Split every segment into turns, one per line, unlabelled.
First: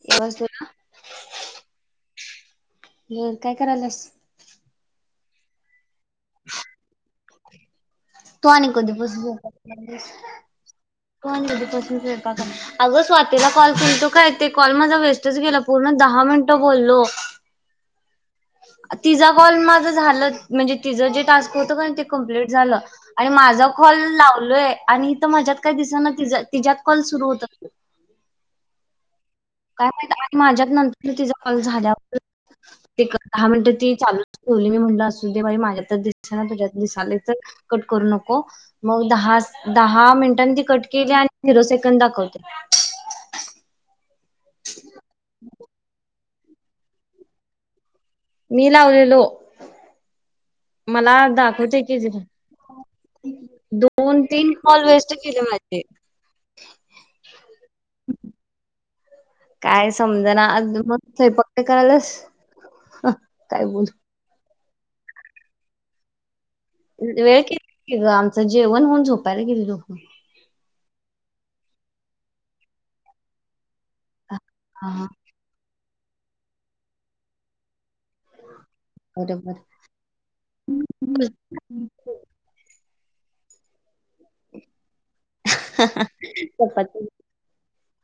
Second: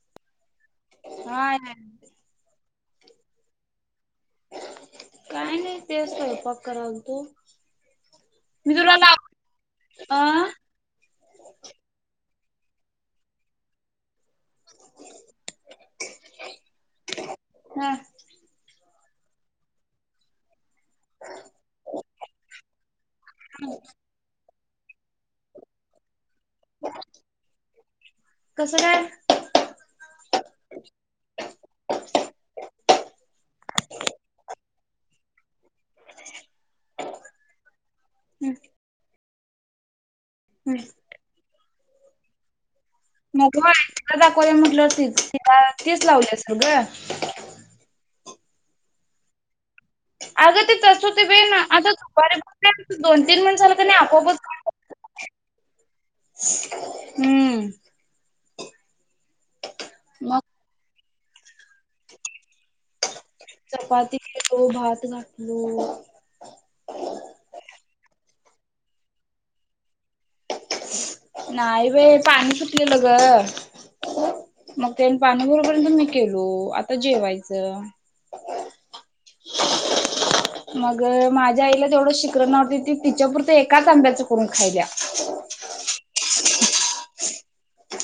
[unintelligible] ब काय करायलास?
काय नाही. त स्वैपाक करत होतो.
तु आणि कधीपसून,
अ
तु आणि कधी पसून अगं स्वातीला कॉल कर तो काय ते कॉल माझा वेस्टच गेला पूर्ण दहा मिनिट बोललो.
हा.
तिझा कॉल माझं झालं म्हणजे तिचं जे टास्क होतं ते कम्प्लीट झालं. आणि माझा कॉल लावलोय आणि इथ माझ्यात काही दिसना तिं तिच्यात कॉल सुरू होतात,
कसं काय?
काय माहीत आणि माझ्यात नंतर तिचा कॉल झाल्यावर एक दहा मिनिटं ती चालू ठेवली, मी म्हणलं असू दे. माझ्यातच दिसना तुझ्यात दिसायल तर कट करू नको मग दहा दहा मिनट कट केली आणि झीरो कंद दाखवत.
मग तिला दाखवली म्हटलं तिला तीच लावली असेल ग.
मी लावलेलो.
अग तेच अस हो
मला
ते बे ना
दाखवते
आता
की झिरो.
दुपारी बस दोन तीन म्हण झाला नाही
दोन
आपोआपच.
तीन कॉल वेस्ट केले माझे
हम्म..
काय समज
मग
ना आज दुपार स्वयंपाक का करालास. काय बोल
तो भात घातलो.
वेळ के ग आमचं जेवण होऊन झोपायला गेली दोघ.
नाही बे पाणी सुटलेलं ग.
हा
मग
हा,
त्या पाणीभरूपर्यंत मी गेलो आता जेवायच.
बरोबर.
मग माझ्या आईला तेवढं शिकरण नव्हती ती तिच्यापुरं एकाच आंब्याच करून खायल्या.
चपाती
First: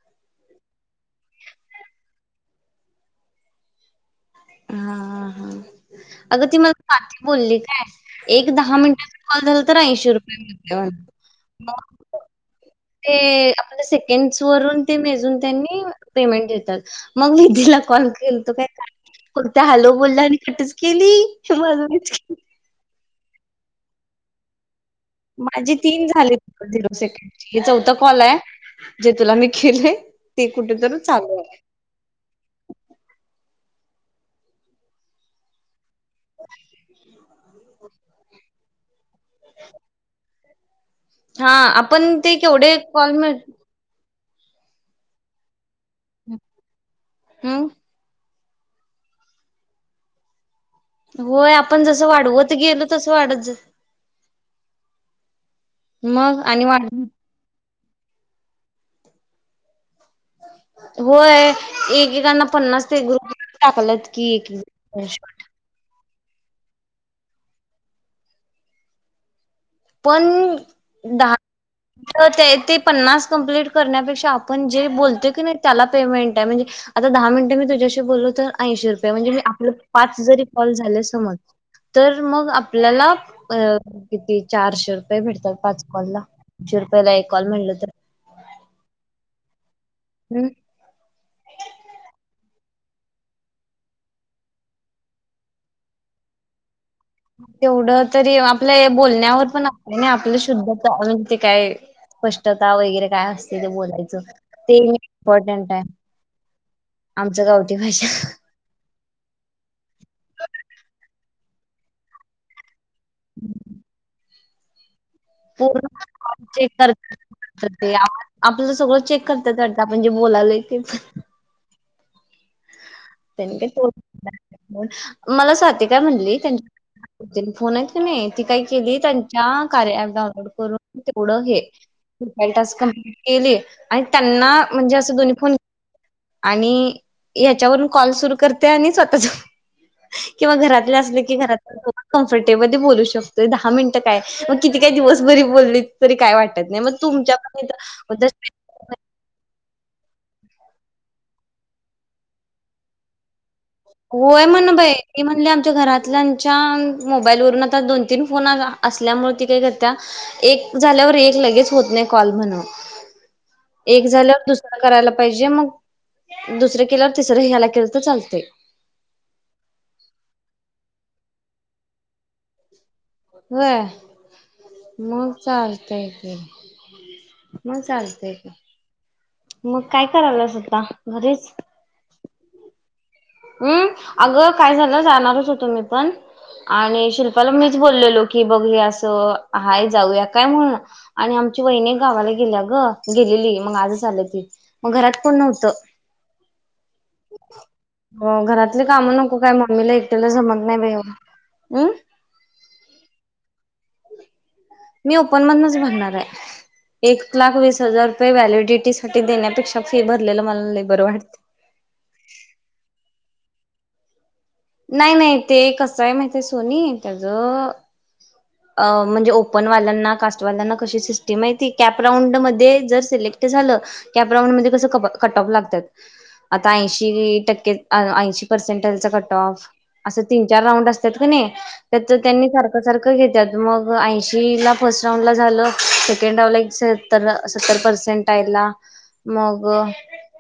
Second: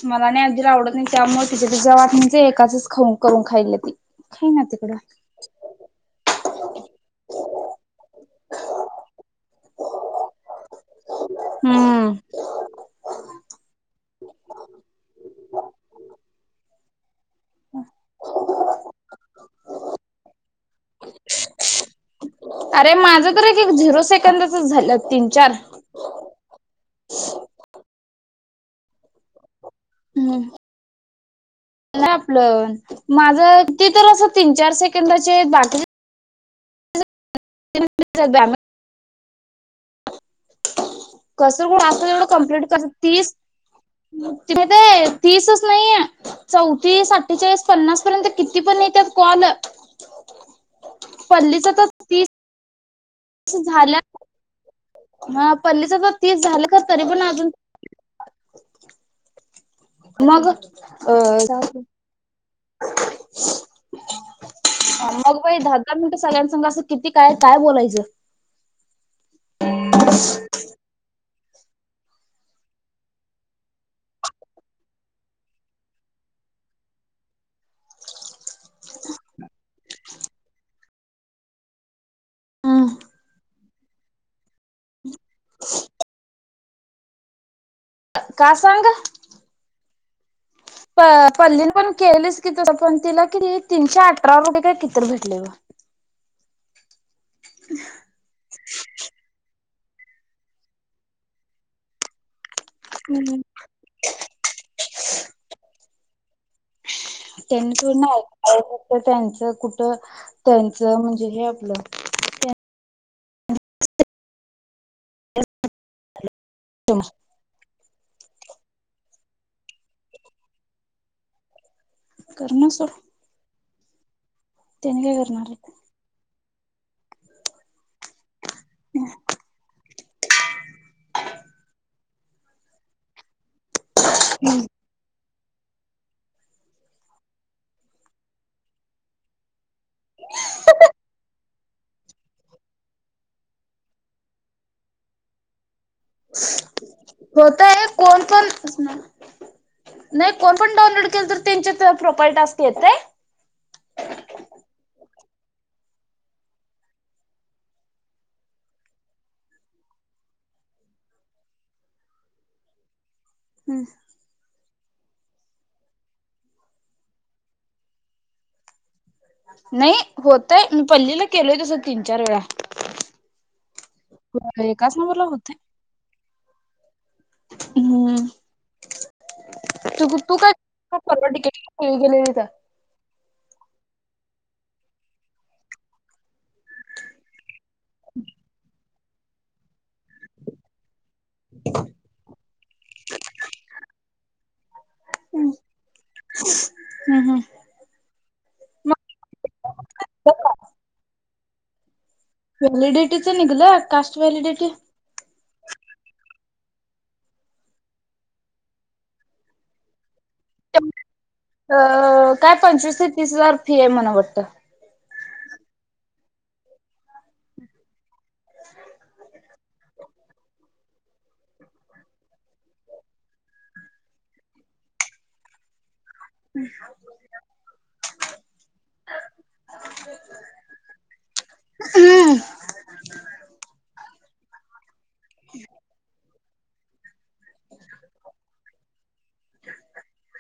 मला नाही आजीला आवडत नाही त्यामुळे तिच्या तिच्या वाटनीच एकाचच खाऊ करून खायली ती. खाई ना
हा
तिकडं
हा हा अग ती मला काकी बोललीत. एक दहा मिनिटाचा कॉल झाला तर ऐंशी रुपये मिळते
हम्म
ते आपल्या सेकंड वरुन ते मेजून त्यांनी पेमेंट देतात. मग म [unintelligible] धीला कॉल केल तो काय काय फक्त हॅलो बोलला आणि कटच केली माज मीज
झरो सेकदचच झालेत.
माझी तीन झाले [unintelligible] सेकड हे चौथ कॉले जे तुला मी केले.
हम्म
ते कुठे तरू चालूये.
नाही आपलं माझं ते तर असं तीन चार सेकंदाचेयत बाकीचे
[inaudible]
[unintelligible]
[inaudible] हा
कसरगुण असं
आपण ते केवढे कॉल मि
तिथे ते तीसच नाहीय चौथ तीस आठ्ठेचाळीस
हम्म
पन्नास पर्यंत किती पण येत्यात कॉल
होय आपण जस वाढवत गेलो. तसं वाढत जा
झाल्या हा पल्लीच तर तीस
मग आणि
झालं खर
वाढ
तरी पण अजून मग
होय
अ
एकेकांना पन्नास ते ग्रुप टाकलत कि एक स्क्रीन शॉट.
सगळ्यांसघ असं किती काय काय बोलायचं.
पण दहा ते ते पन्नास कंप्लीट करण्यापेक्षा आपण जे बोलतोय की नाही त्याला पेमेंटे म्हणजे आता दहा मिनिटे मी तुझ्याशी बोललो तर ऐशी रुपये म्हणजे मी आपलं पाच जरी कॉल झाले समज तर मग आपल्याला अ किती चारशे रुपये भेटतात पाच कॉलला दोनशे रुपयाला एक कॉल म्हटल तर
का सांग ग
हम्
प पल्लीने पण केलीच पनतिला कि नई तीनशे अठरा रुपये काय कि भेटले ग
तेवढं तरी आपल्या या बोलण्यावर पण आहे. नाही आपलं शुद्ध म्हणजे ते काय स्पष्ट त्या वगैरे काय
हम्म.
असते ते बोलायचं ते इम्पॉर्टंट आहे आमच
त्यांनी
गावठी
थोडं
भाषा
ना ऐकायला कुठं त्यांचं हॅलो
[inaudible] पूर्ण जे करते ते आपलं सगळं चेक करत्यात वाटत आपण जे बोलायलोय तेच
करण सो
घरी कोण मला
आहेत.
स्वाती काय म्हणली त्यां त्यांनी फोन आहे ती काय केली त्यांच्या कार्या डाउनलोड करून तेवढं हे, काही टास्क कम्प्लीट केले. आणि त्यांना म्हणजे असं दोन्ही फोन आणि याच्यावरून कॉल सुरू करते आणि स्वतःच किंवा घरातले असले की घरात कम्फर्टेबली बोलू शकतोय दहा मिनिटं काय मग किती काय दिवस बरी बोलली तरी काय वाटत नाही मग तुमच्या
होतय कोण पण नाही कोण पण डाऊनलोड केलं तर त्यांच्यात प्रोपाईल टास्क येतये
होय म्हण बाई म्हणले आमच्या घरातल्याच्या मोबाईलवरून आता दोन तीन फोन असल्यामुळे ती काही कर्या एक झाल्यावर एक लगेच होत नाही कॉल म्हण एक झाल्यावर दुसर करायला पाहिजे मग दुसरं केल्यावर तिसरं ह्याला केलं तर चालतंय
नाही होतय मी पल्लीला केलोय तसं तीन चार वेळा
व्हय
एकाच नंबरला
मग
होतय.
चालतंय की मग चालतय की मग
तु तू काय
करायलास आता
परव
घरीच
टिकेली गेलेलीथ
हम्म अगं काय झालं जाणारच होतो मी पण आणि शिल्पाला मिच बोललेलो की बघ हे अस तो हाय जाऊया काय म्हण आणि आमची वहिणी गावाला गेल्या ग, गेलेली मग आजच आल ती मग घरात कोण नव्हत
हम् हम
घरातली कामं नको काय मम्मीला एकटेला जमत नाही बाई अमं
व्हॅलिडिटीच निघलं कास्ट व्हॅलिडिटी
मी ओपन मधच भरणार आहे एक लाख वीस हजार रुपये व्हलिडिटी साठी देण्यापेक्षा फी भ
अ काय पंचवीस ते तीस हजार फी आहे मला वाटतं
नाही नाही ते कसं आहे माहिती आहे सोनी तेज अ म्हणजे ओपनवाल्यांना कास्टवाल्यांना क सिस्टीम मा कॅपरांड मध्ये जर सिलेक्ट झालं कॅपराऊंड म कस क कटऑफ लागतात आता ऐंशी टक्के ऐंशी पर्सेंट चा असं तीन-चार राऊंड असतात कणी त्याचं त्यांनी सारखं सारखं घेतात हला फर्स्ट राऊंड ला झालं सकंड ला सर सत्तर पर्सेंट आहेला मग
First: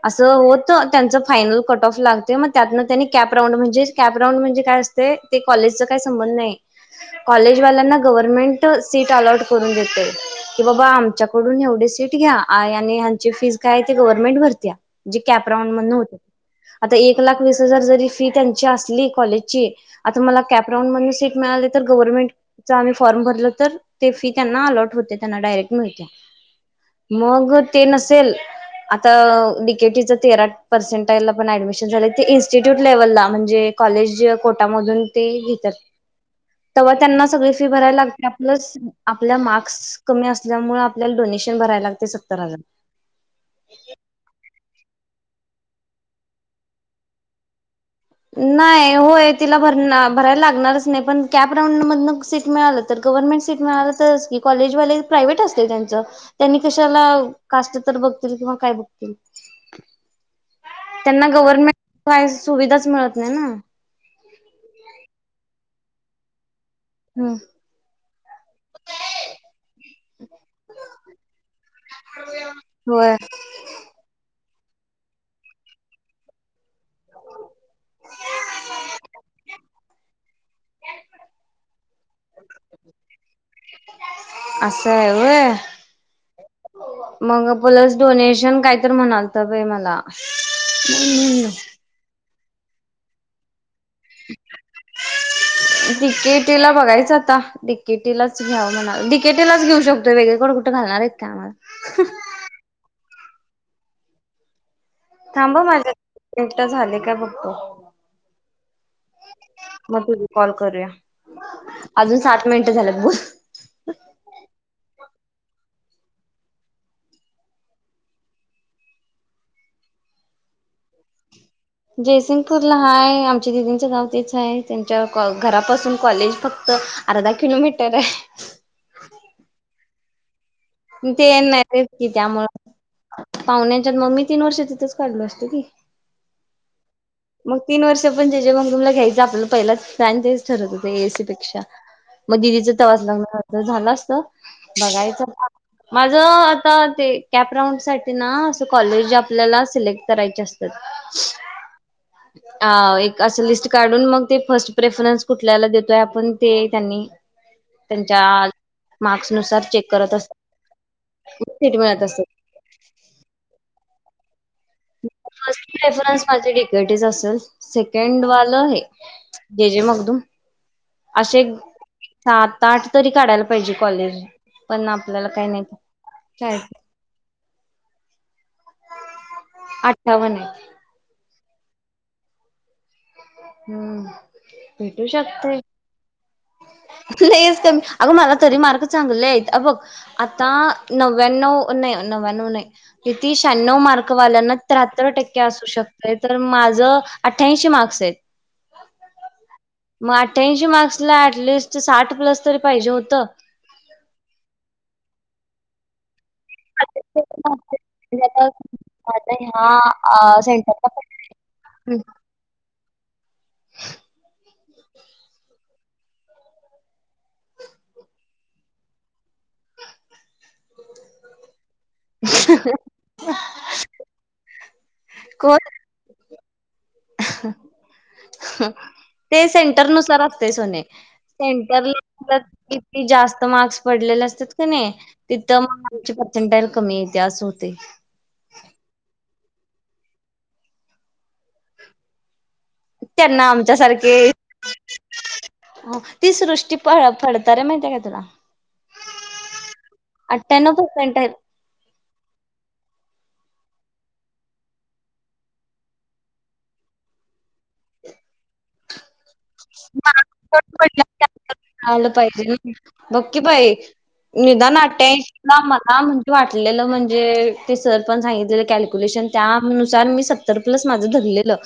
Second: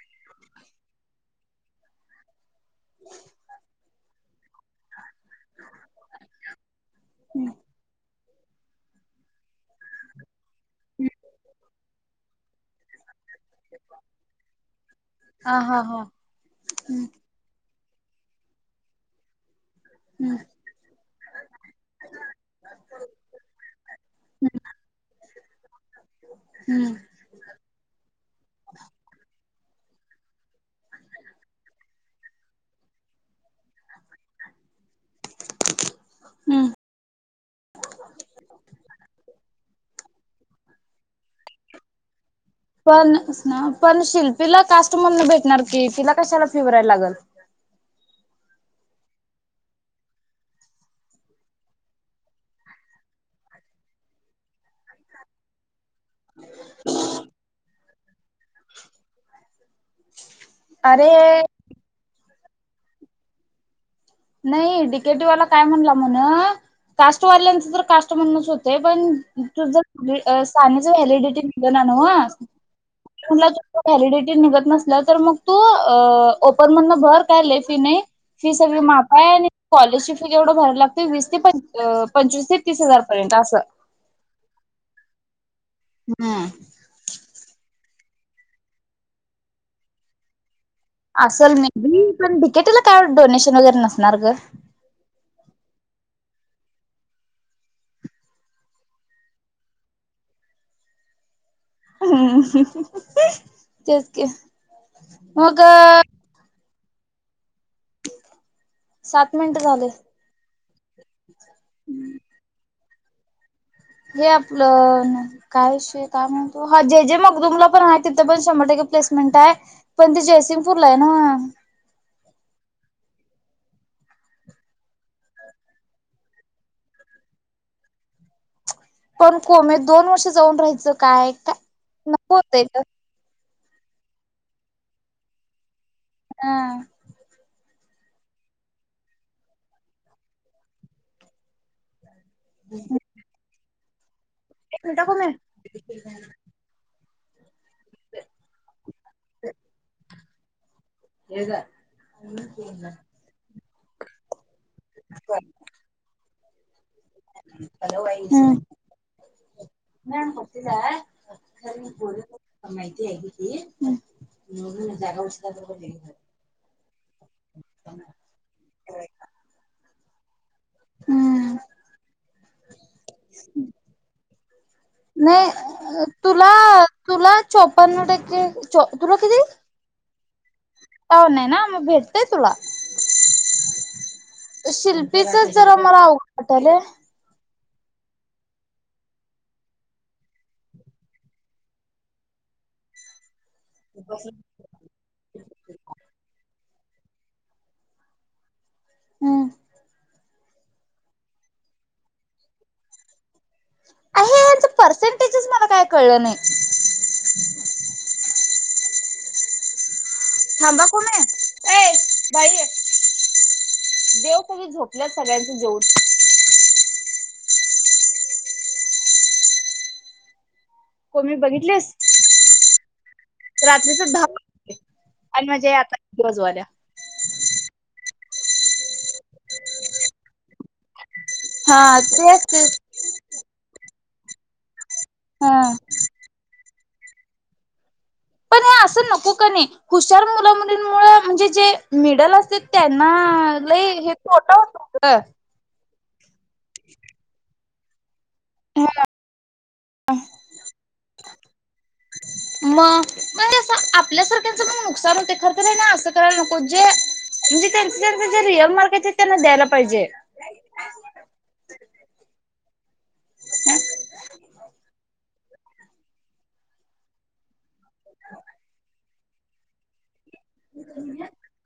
अस होत त्यांच फायनल कट ऑफ लागते म त्यातन त्यांनी कॅप राऊंड म्हणजे कॅप राऊंड म्हणजे काय असते कॉलेजचा काय संबंध नाही कॉलेज वाल्यांना गव्हर्मेंट सीट अलॉट करून देते आमच्याकडून एवढे सीट घ्या आणि यांची फी काय गव्हर्नमेंट भरते कप आ एक व फी त्या. त्यांची असली कॉलेजची आता मला कॅप राऊंड मधन सीट मिळाली तर गव्हर्नमेंटच आम्ही फॉर्म भरलं तर, ती फी त्यांना अलॉट होते. त्यां डायरेक्ट.
हम्म
मग ते नसेल आता डिक. डि. के. टिच. तेरा पर्सेंटला पण ऍडमिशन झालय ते इ्स्टिट्यू लेव्हलला. म्हणजे. कॉलेज कोटामधून ते घेत्यात.
हम्म
तेव्हा त्यांना सगळी फी भरायला लागते, प्लस आपल् मार्क्स कमी अस. आल्यामुळे आपल्याला डोनेशन भराय लागते स.
पण पण शिल्पीला टास्क. म्हणल भेटणार की तिला कशाला फी भरायला लागल.
नाही होय तिला भर भरायला लागणारच नाही, पण कॅप रांऊ ड मधन सीट मिळालं तर गव्हर्नमेंट सीट मिळालं तरच की कॉलेजवाले प्रायव्हेट असतय त्यांच. त्यांनी कशाला काष्ठ. तर बघतील, किंवा काय बघतील.
अरे
त्यांना गव्हर्नमेंट सुविधा मिळत नाही ना.
नाही डीकेटीवाला काय म्हणाला म्हण
हम्म
कास्टवाल्यांच तर कास्टमधनच होतय, पण तू जर सानीच व्हॅलिडिटी निघना नव्हं,
होय
[unintelligible] व्हॅलिडिटी निघल नसल्यावर मग तु अ ओपनमधन भर काय लई फी नाहीं, फी सगळी माफ काय आणि कॉलेजची फी जेवढं भरायला लागत, वीस ते पंच पंचवीस ते तीस हजार पर्यंत असं.
अस हाय होय?
हम्म.
मग प्लस डोनेशन काय तर म्हणालता बाई मला.
असल [unintelligible] पण डीकेटीला काय डोनेशन वगैरे नस
डीके टीला बघायचं आता, डीकेटीलाच घ्याव म्हणालोय. डिकेटी लाच घेऊ शकतोय वेगळीकडं कुठं घालणार आहेत का आम्हाला.
हम्म. तेच की.
थांब
मग
हं माझ्या झालंय काय बघतो.
सात मिनिट झाले.
मग तुझं कॉल करूया अजून सात मिनट झाल्यात. ह [unintelligible]
हे आपलं काय विषय काय म्हणतो, हा जे जे मगदुमला पण हाय, पण तिथं पण शंभर टक्के प्लेसमेंट हाय. पण ते जयसिंगपूरला आहे नव्हं.
जयसिंगपूरला हाय, आमच्या दिदींचं गाव तेच आहे. त्यांच्या घरापासून कॉलेज फक्त अर्धा किलोमीटर हाय.
पण कोमे दोन वर्ष जाऊन राहायचं
ते
काय काय
नाही कि
नको
त्यामुळ
होतय ग
पाहुणे- त्यात मग मी तीन वर्ष तिथंच काढलो असतो की-
हा.
मग तीन वर्ष पण त्या जे मग तुमला घ्यायचं आपलं, पहिला फॅन तेच ठरत होते एसी पेक्षा. मग दिदीचा तवाच लग्न झालं. तर झालं असतं.
एक मिनिट
बघायचं.
कोमे
माझ, आता ते कॅप राऊंड साठी ना, अस कॉलेज आपल्याला सिलेक्ट करायचे असते. अ एक असं लिस्ट काढून मग ते फर्स्ट प्रेफरन्स कुठल्याला देतोय आपण ते त्यांनी त्यांच्या
हम्म
मार्क्स नुसार चेक करत असतात
तुला
सीट
खरी
मिळत
बोल
असते.
माहिती आहे कीती [unintelligible] हम्म.
फस्ट प्रेफरन्स माझ्या तिकटीच असेल सेकंड वालं हे जे जे मधून [unintelligible] अशे
हम्म
सात, आठ- तरी काढायला पाहिजे कॉलेज पण आपल्याला काही
नाही तुला तुला चौपन्न टक्के चौ तुला किती?
सर्वांनी
त नाही ना मग भेटतंय तुला-
हम्म भेटू
शिल्पीच जरा मला वाटालय. [unintelligible]
पलेस अगं मला तरी मार्क चांगले आहेत, अ बघ आता नव्याण्णव नाही, नव्याण्व नाही, रतीश त्राण्यवं मार्कवाल्यांना त्र्यंत्तर टक्के असू शकतय तर मा जर आठ्ठयाऐंशी मार्क्स आहेत.
हम्म.
मग अठ्ठ्यांऐशी मार्क्सला ऍटलिस्ट साठ प्लस तरी पाहिजे होतं.
आहे, हच पर्सेंटेजच मला काय कळलं नाही.
[inaudible] आता ह्या-
थांबा कुमे ए भई देव कधीच झोपलंत सगळ्यांचं जेऊन. हो मी बघितलेस रात्रीच [unintelligible] आणि
कोण
म्हणजे आता दिवसभर दया.
ते सेंटरनुसार असते सोने. सेंटर
हा तेच तेच
किती जास्त तर मार्क्स पडलेले असतात क नाही तिथ
हा
मग आमचे [unintelligible] कमी ते असं होतंय.
पण हे असं नको कनई? हुशार मुल मुलींमुळे म्हणजे जे मिडल असते त्यांना लय हा तोटा होतंय गं.
हो ती सृष्टी पळ फडतरे माहिती माहितीये का तुला?
हा.
आठ्यानावं पर्सेंट आहेत.
मग हे असं आपल्यासारखच नुकसान होतंय खर त्यांनी असं करायला नको. जे म्हणजेे त्यांचं त्यांचं जे रियल मार्क हायत ते त्यांना द्यायला पाहिजे
[unintelligible] आलं पाहिजेल. [unintelligible] बघ की बाई निदान अठ्ठयाऐंशी ना मला म्हणजे वाटलेलं म्हणजे ते सर पण सांगितले कॅल्क्युलेशन त्यानुसार मी सगळे तर प्लस माझं धरलेलं,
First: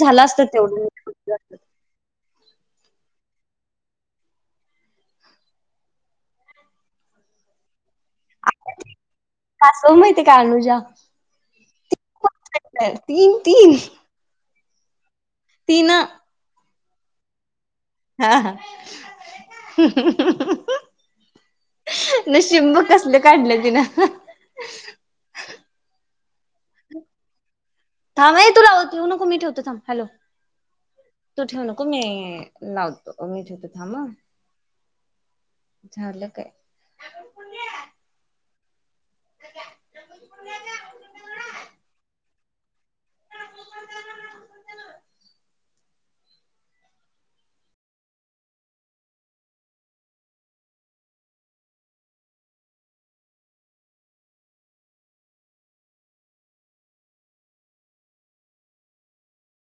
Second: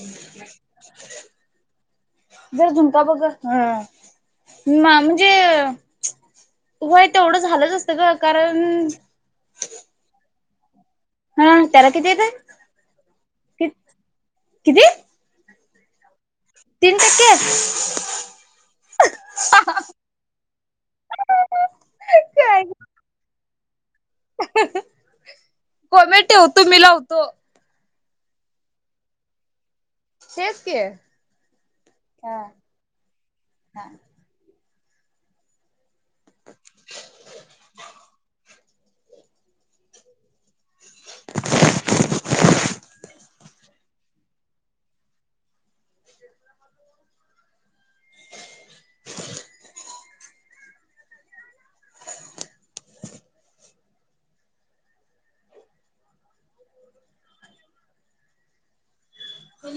झालं असतं तेवढं
जर जरा झुणका बघ ग, मांज, जर तुम बघ म्हणजे होय तेवढ झालंच असत. का कारण
कानू जा
हा त्याला किती येत
तीन- तीन
कितीे?
तीन
तीन टक्के
हा- हा
काय
नशीब कसले काढले. ह ना.
कोमे. होतो मी लावतो.
थांब आहे तू लावतयेऊ नको कु मी ठेवते थांब. हॅलो
तेच की हा.
तू ठेव नको मी लावतो मी ठेवतो थांब अ. झालं काय? अ
हो.